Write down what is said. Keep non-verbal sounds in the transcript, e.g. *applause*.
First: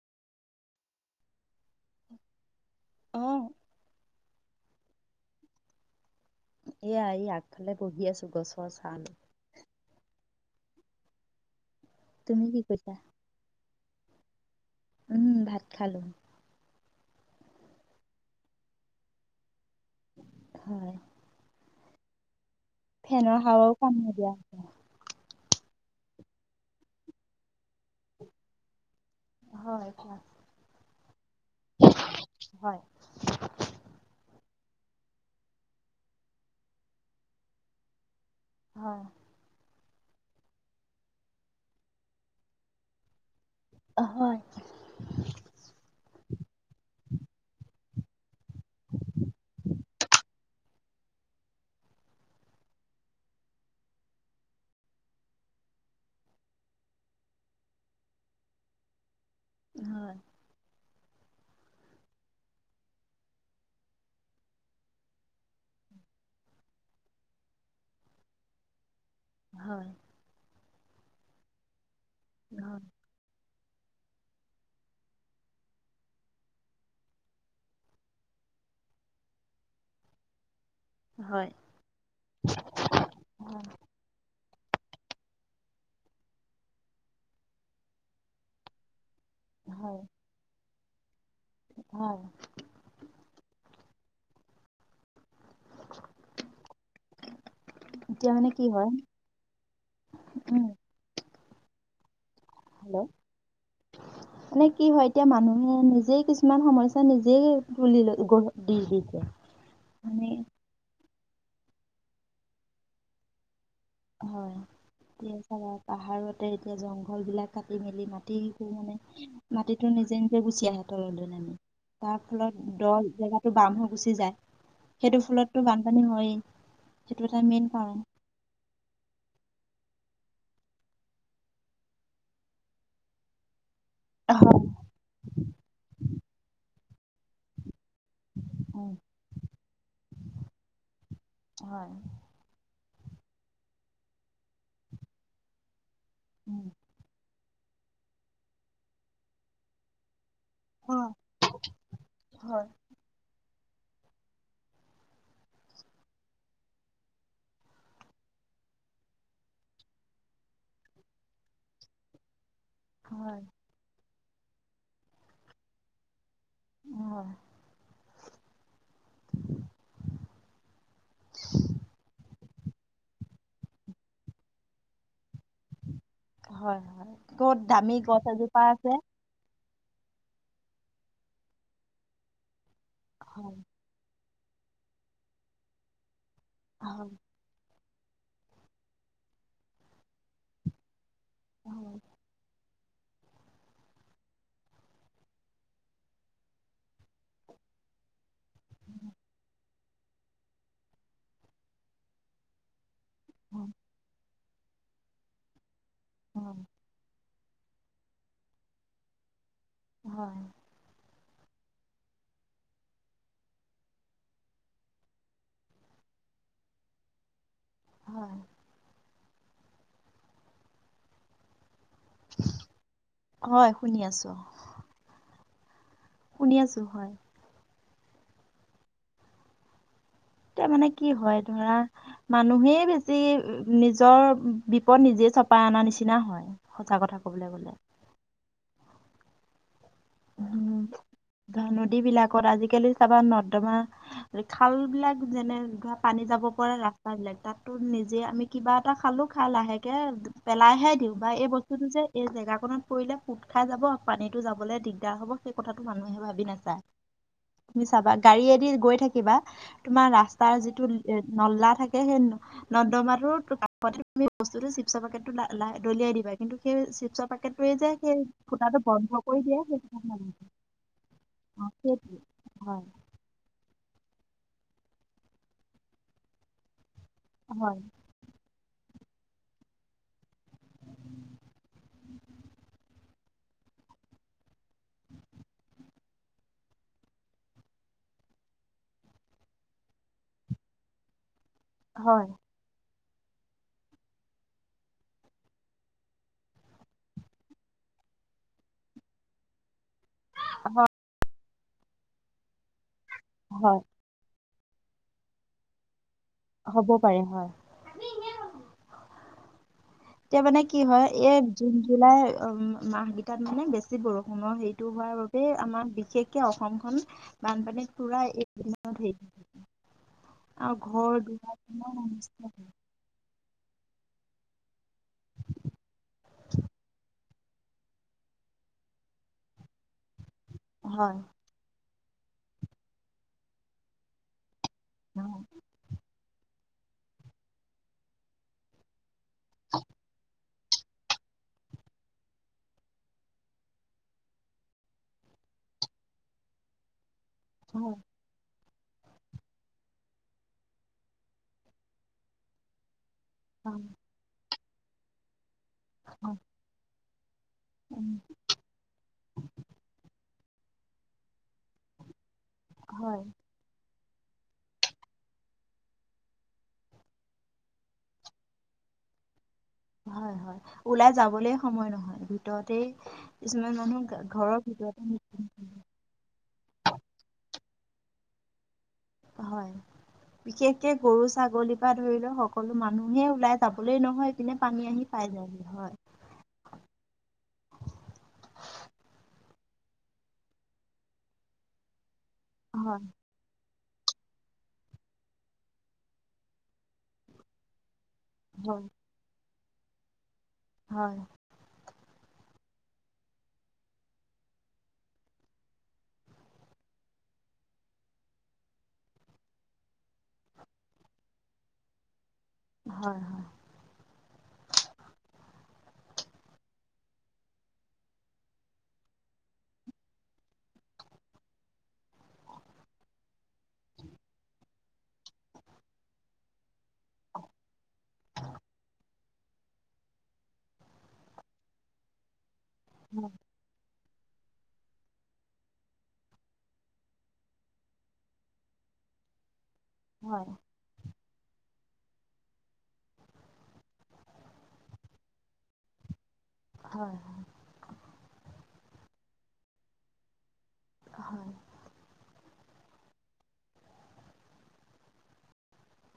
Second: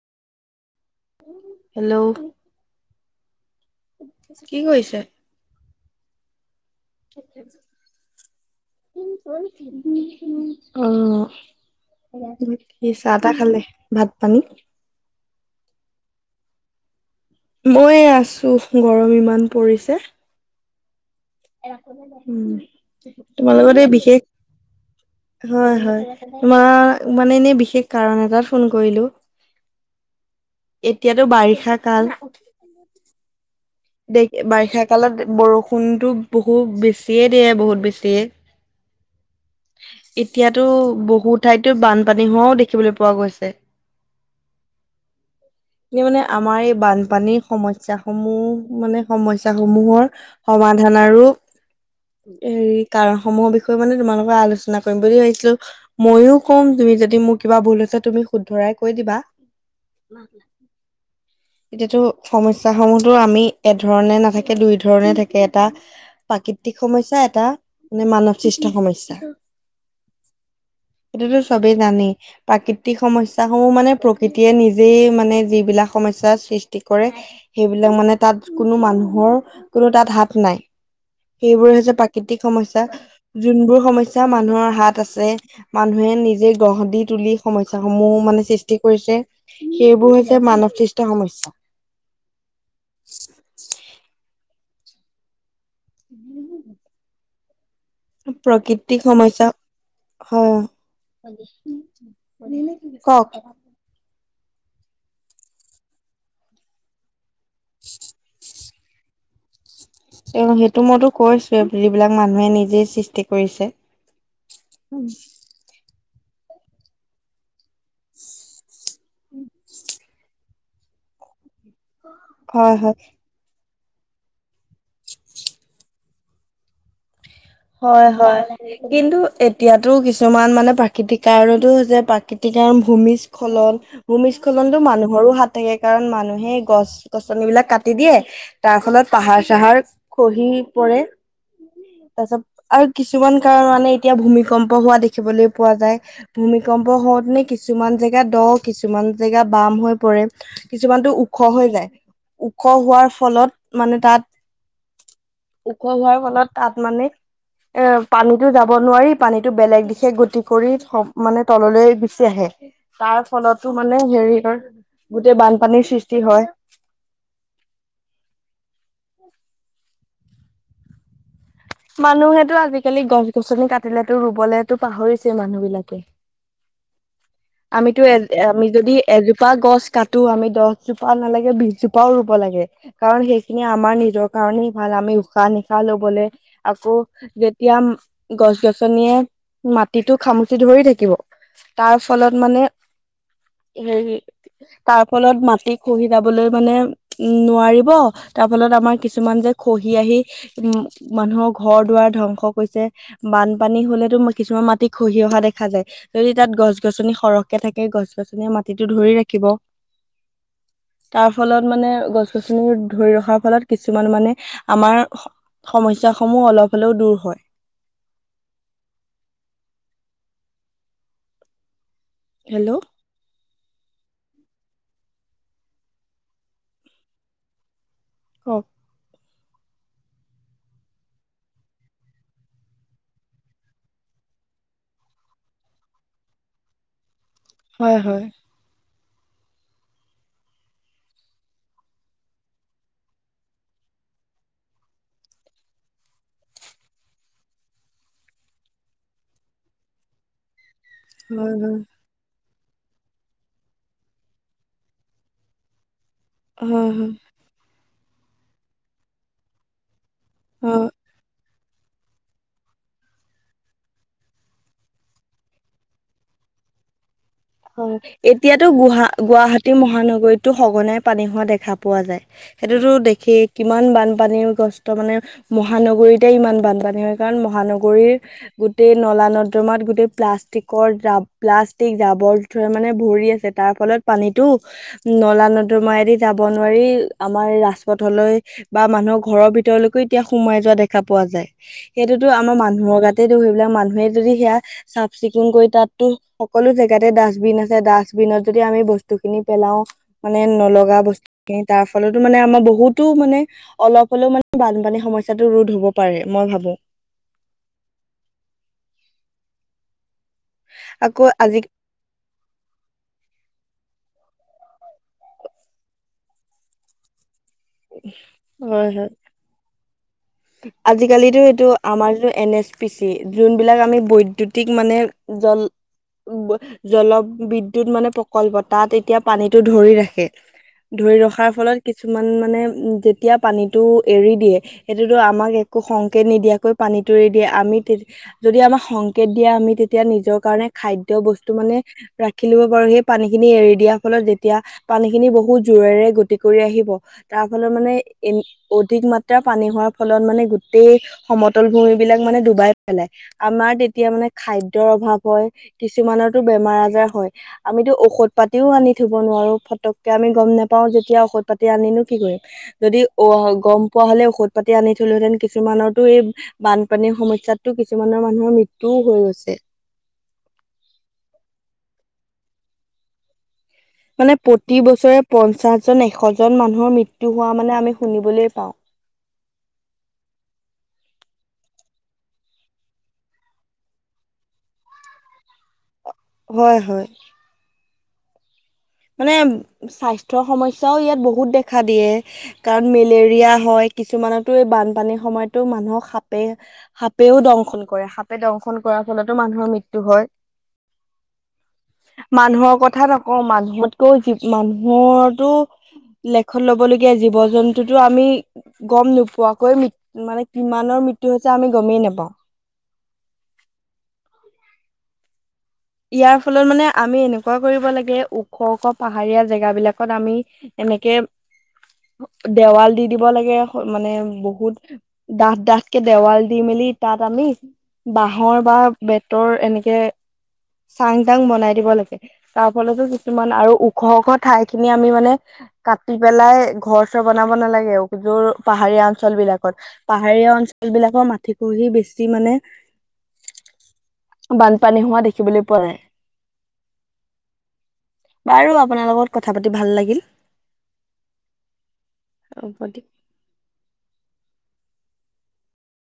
Hello অ কি কৰিছে? এয়া এই আগফালে বহি আছো গছৰ ছা *unintelligible* অ তুমি কি কৰিছা? চাহ তাহ খালে ভাত পানী উম ভাত খালো। ময়ে আছো গৰম ইমান পৰিছে। হয়। *inaudible* ফেনৰ তোমাৰ হাৱাও লগত এই কাম নাই বিশেষ দিয়া আ হয় হয় তোমাৰ মানে এনেই বিশেষ কাৰণ এটাত ফোন কৰিলো হয় ভ *unintelligible* এতিয়াতো বাৰিষা কাল। হয়, দে বাৰিষা কালত বৰষুণতো বহুত বেছিয়ে দিয়ে বহুত বেছিয়ে হয় এতিয়াতো বহুত ঠাইতো বানপানী হোৱাও দেখিবলৈ পোৱা গৈছে। হয়, কি মানে আমাৰ এই বানপানীৰ সমস্যা সমূহ মানে সমস্যা সমূহৰ সমাধান আৰু হেৰি কাৰণ সমূহৰ বিষয়ে মানে তোমালোকে আলোচনা কৰিম বুলি ভাবিছিলো ময়ও ক'ম তুমি যদি মোৰ কিবা ভুল হৈছে তুমি শুদ্ধৰাই কৈ দিবা হয়, এতিয়াতো সমস্যা সমূহতো আমি একধৰণে নাথাকে দুই ধৰণে থাকে এটা প্ৰাকৃতিক সমস্যা এটা মানে মানৱ সৃষ্ট সমস্যা - হয়। সেইটোতো চবেই জানেই প্ৰাকৃতিক সমস্যা। সম মানে প্ৰকৃতিয়ে নিজেই মানে যিবিলাক সমস্যাৰ সৃষ্টি কৰে সেইবিলাক মানে তাত কোনো মানুহৰ কোনো তাত হাত নাই হয়, সেইবোৰে হৈছে প্ৰাকৃতিক সমস্যা যোনবোৰ সমস্যা মানুহৰ হাত আছে মানুহে নিজে গঢ় দি তুলি সমস্যা স সমূহ মানে সৃষ্টি কৰিছে। হয়, সেইবোৰ হৈছে মানৱ সৃষ্ট সমস্যা হয় হয় *inaudible* এতিয়া মানে কি হয় প্ৰকৃতিক সমস্যা হ উম, *unintelligible* হেল্ল' ক মানে কি হয় এতিয়া মানুহে নিজেই কিছুমান সমস্যা নিজেই তুলি ল গঢ় দি দি ক *unintelligible* এ সেইটো মইতো কৈছোৱে যিবিলাক মানুহে নিজেই সৃষ্টি কৰিছে। হয় এ চা পাহাৰতে এতিয়া জংঘল বিলাক *unintelligible* কাটি মেলি মাটি মানে মাটিতো নিজে নিজে গুচি আহে তলত দমি *unintelligible* তাৰ ফলত হয় হয় দ জেগাতটো বাম হ গুচি যায় সেইটো ফলতটো বানপানী হয়েই সেইটো এটা মেইন কাৰণ হয় হয় কিন্তু এতিয়াতো কিছুমান মানে প্ৰাকৃতিক কাৰনতো হৈছে প্ৰাকৃতিক কাৰণ ভূমিস্খলন হয়। ভূমিস্খলনটো মানুহৰো হাত থাকে কাৰণ মানুহে গছ গছনিবিলাক কাট। কাটি দিয়ে তাৰ উম, ফলত পাহাৰ চাহাৰ খহি পৰে হয়, তাৰ পিছত। *unintelligible* আৰু কিছুমান কাৰণ মানে এতিয়া ভূমিকম্প হোৱা দেখিবলৈ পোৱা যায়। উম। ভূমিকম্প হওতে নে কি কিছুমান জেগা দ, কিছুমান জেগা বাম হৈ পৰে। হয়, কিছুমাটো ওখ হৈ যায়। হয়, ওখ হোৱাৰ ফলত মানে তাত ওখ হোৱাৰ ফলত তাত মানে এ পানীতো যাব নোৱাৰি, পানীটো বেলেগ দিশে গতি কৰি মানে তললৈ গুচি আহে। তাৰ হয়, ফলতো মানে হেৰি গোটেই বানপানীৰ সৃষ্টি হয়। অহ। মানুহেটো আজিকালি গছ গছনি কাটিলেতো ৰুবলেতো পাহৰিছে মানুহ বিলাকে। *unintelligible* হয় হয়। ক'ত দামী আমিতো এ গছ এজোপা আমি আছে যদি এজোপা গছ। কাটো আমি দহজোপা নালাগে বিশজোপাও ৰুব লাগে কাৰণ হয়, সেইখিনিে আমাৰ নিজৰ। কাৰণেই ভাল আমি উশাহ নিশাহ লবলৈ আকৌ হয়, যেতিয়া। গছ গছনিয়ে মাটিটো খামুচি ধৰি থাকিব হয়, তাৰ। হয়, মে হে তাৰ ফলত মাটি খহি যাবলৈ মানে উম নোৱাৰিব। তাৰ ফলত আমাৰ কিছুমান যে খহি আহি উম মানুহৰ ঘৰ দুৱাৰ ধ্বংস কৰিছে। হয়, বানপানী হলেতো কিছুমান মাটি খহি অহা দেখা যায়। যদি তাত গছ গছনি সৰহকে থাকে। গছ-গছনিয়ে মাটিটো ধৰি ৰাখিব। হয়। তাৰ ফলত মানে গছ-গছনি ধৰি ৰখাৰ ফলত কিছুমান মানে আমাৰ সমস্যা সমূহ অলপ হলেও দূৰ হয়। হয়। হেল্ল'। হয়, শুনি আছো। শুনি আছো, হয়। কওক। তাৰ মানে কি হয়, ধৰা মানুহেই বেছি নিজৰ বিপদ নিজে চপা অনা নিচিনা হয় সঁচা কথা ক হয়, হয়। *inaudible* ধ নদী বিলাকত আজিকালি চাবা নৰ্দমা খাল বিলাক, যেনে ধৰা পানী যাব পৰা ৰাস্তা বিলাক তাতটো নিজে আমি কিবা এটা খাল টো খাই লাহেকে পেলাইহে দিওঁ বা এই হয় বস্তুটো যে এই জেগাখনত পৰিলে পুত খাই যাব। পানীতটো যাবলৈ দিগ হব সেই কথাটো মানুহে ভাবি নাচায়। হয় হয় তুমি গাড়ীয়েদি গৈ থাকিবা, তোমাৰ ৰাস্তাৰ হয় যিটো নল্লা থাক নৰ্দমাটোৰ *unintelligible* বস্তুটো চিপছ পেকেটটো লা দলিয়াই দিবা। কিন্তু সেই চিপচ পেকেটটোৱে যে হয় সেই এতিয়াতো ফুটাটো গুহা বন্ধ কৰি দিয়ে, গুৱাহাটী সেই মহানগৰীতো সঘনাই পানী হোৱা অ' দেখা পোৱা সেইটোৱে যায়। হয়, সেইটোতো দেখেই কিমান বা বানপানী গ্ৰস্ত মানে মহানগৰীতে ইমান বানপানী হয়। কাৰণ হয়, মহানগৰীৰ গ গোটেই নলা নৰ্দমাত গোটেই প্লাষ্টিকৰ ডাব প্লাষ্টিক, জাবৰ মানে ভৰি আছে। তাৰ ফলত পানীতো নলা-নৰ্দমাইদি যাব নোৱাৰি আমাৰ ৰাজপথলৈ বা মানুহৰ ঘৰৰ ভিতৰলৈকো এতিয়া সোমাই যোৱা দেখা পোৱা যায়। সেইটোতো হয়, আমাৰ মানুহৰ গাত *unintelligible* ধৰি লোৱা মানুহে যদি সেয়া চাফ চিকুণ কৰি তাতো সকলো জেগাতে দা আছে ডাষ্টবিনত যদি আমি বস্তুখিনি পেলাও, মানে হয়, নলগা বছ তাৰ ফলতো মানে আমাৰ বহুতো মানে হয়, অলপ হলেও মানে বানপানী সমস্যাটো ৰোধ হ'ব। পাৰে মই ভাবো। হ'ব পাৰে হয়। এতিয়া মানে কি হয়, আকৌ এই আজি জুন জুলাই মাহ কিতাত মানে বেছি ছি বৰষুণৰ হেৰিটো হোৱাৰ বাবে আমাৰ বিশেষকে অসমখন বানপানীত পুৰা একদিনত হে আজিকালিটো এইটো আমাৰ যিটো অনিষ্ট এন এছ পি চি যোনবিলাক আমি বৈদুতিক মানে জল। জলবিদ্যুত মানে প্ৰকল্প তাত এতিয়া পানীতটো ধৰি ৰাখ। খে ধৰি হয়, ৰখাৰ ফলত কিছুমান মানে যেতিয়া পানীতটো এৰি দিয়ে। যিটো হয়, আমাক একো সংকেত নিদিয়াকৈ পানী তৰি দিয়ে আমি যদি আমাক সং। কেট দিয়া আমি তেতিয়া নিজৰ কাৰণে খাদ্য বস্তু মানে ৰাখি লব পাৰো। সেই পানী খিনি এৰি দিয়াৰ ফলত যেতিয়া পানী খিনি বহুত যো ৰে গতি কৰি আহিব। তাৰ ফলত মানে হয়, এ অধিক মাত্ৰা পানী হোৱাৰ ফলত মানে গোটেই সমতল ভূমি বিলাক মানে ডুবাই পেলায়। আমাৰ হয়, তেতিয়া মানে খাদ ত অভাৱ হয়। কিছুমানতো হয়, বেমাৰ-আজাৰ আমিতো উম, ঔষধ পাতিও আনি থব নোৱাৰো ফটককে আমি। গম নেপাও যেতিয়া ঔষধ পাতি আনিনো কি কৰিম যদি হয়। গম পোৱা হ'লে ঔষধ। পাতি আনি থলোহেতেন কিছুমানৰতো এই বানপানীৰ সমস্যাতটো কিছুমানৰ মানুহৰ মৃত্যুও হৈ গৈছে। হয় হয় ওলাই যাবলে সময় নহয় ভিতৰতে। কিছুমান মানুহ ঘ- মানে ঘৰৰ প্ৰতি বছৰে মৃত্যু- পঞ্চাশ জন এশ জন মানুহৰ মৃতু হোৱা মানে। নে আমি শুনিবলৈ পাওঁ। হয়। বিশেষকে গৰু ছাগলীৰ পৰা ধৰি লও সকলো মানুহে ওলাই যাবলৈ নহয় পিনে পানী আহি পায়। যাইহি হয়। হয় হয়। মানে স্বাস্থ্যৰ সমস্যাও ইয়াত বহুত দেখা দিয়ে। কাৰণ হয় মেলেৰিয়া হয়। কিছুমানতো এই বানপানীৰ সময়তো মানুহক সাপে সাপেও দংশন কৰে সাপ। দংশন হয় কৰাৰ ফলতো মানুহৰ মৃত্যু হয়। হয়। মানুহৰ কথা নকওঁ মানুহতকৈও লেখত লব লগগীয়া জীৱ জন্তুতো আমি গম নোপোৱাকৈ ম মানে কিমানৰ। মৃত্যু হৈছে আমি গমেই নাপাওঁ। হয় ইয়াৰ ফলত মানে আমি এনেকুৱা কৰিব লাগে ওখ ওখ পাহাৰীয়া জেগা বিলাকত আমি। সেনেকে। দেৱাল দি দিব লাগে মানে বহুত ডাঠ ডাঠকে দেৱাল দি মেল। লি তাত আমি বাহৰ বা বেতৰ এনেকে। চাং তাং বনাই দিব লাগে তাৰ ফলতো কিছুমান আৰু ওখ ওখ। ঠাই খিনি আমি মানে কাটি পেলাই ঘৰ চৰ বনাব নালাগে যৰ খত হয় পাহাৰীয়া অঞ্চল বিলাকৰ মাটিত। পহি বেছি মানে বানপানী হোৱা দেখিবলৈ পোৱা যায়। হয় হয়। বাৰু আপোনাৰ লগত কথা পাতি ভাল লাগিল। হয়। অ বদি।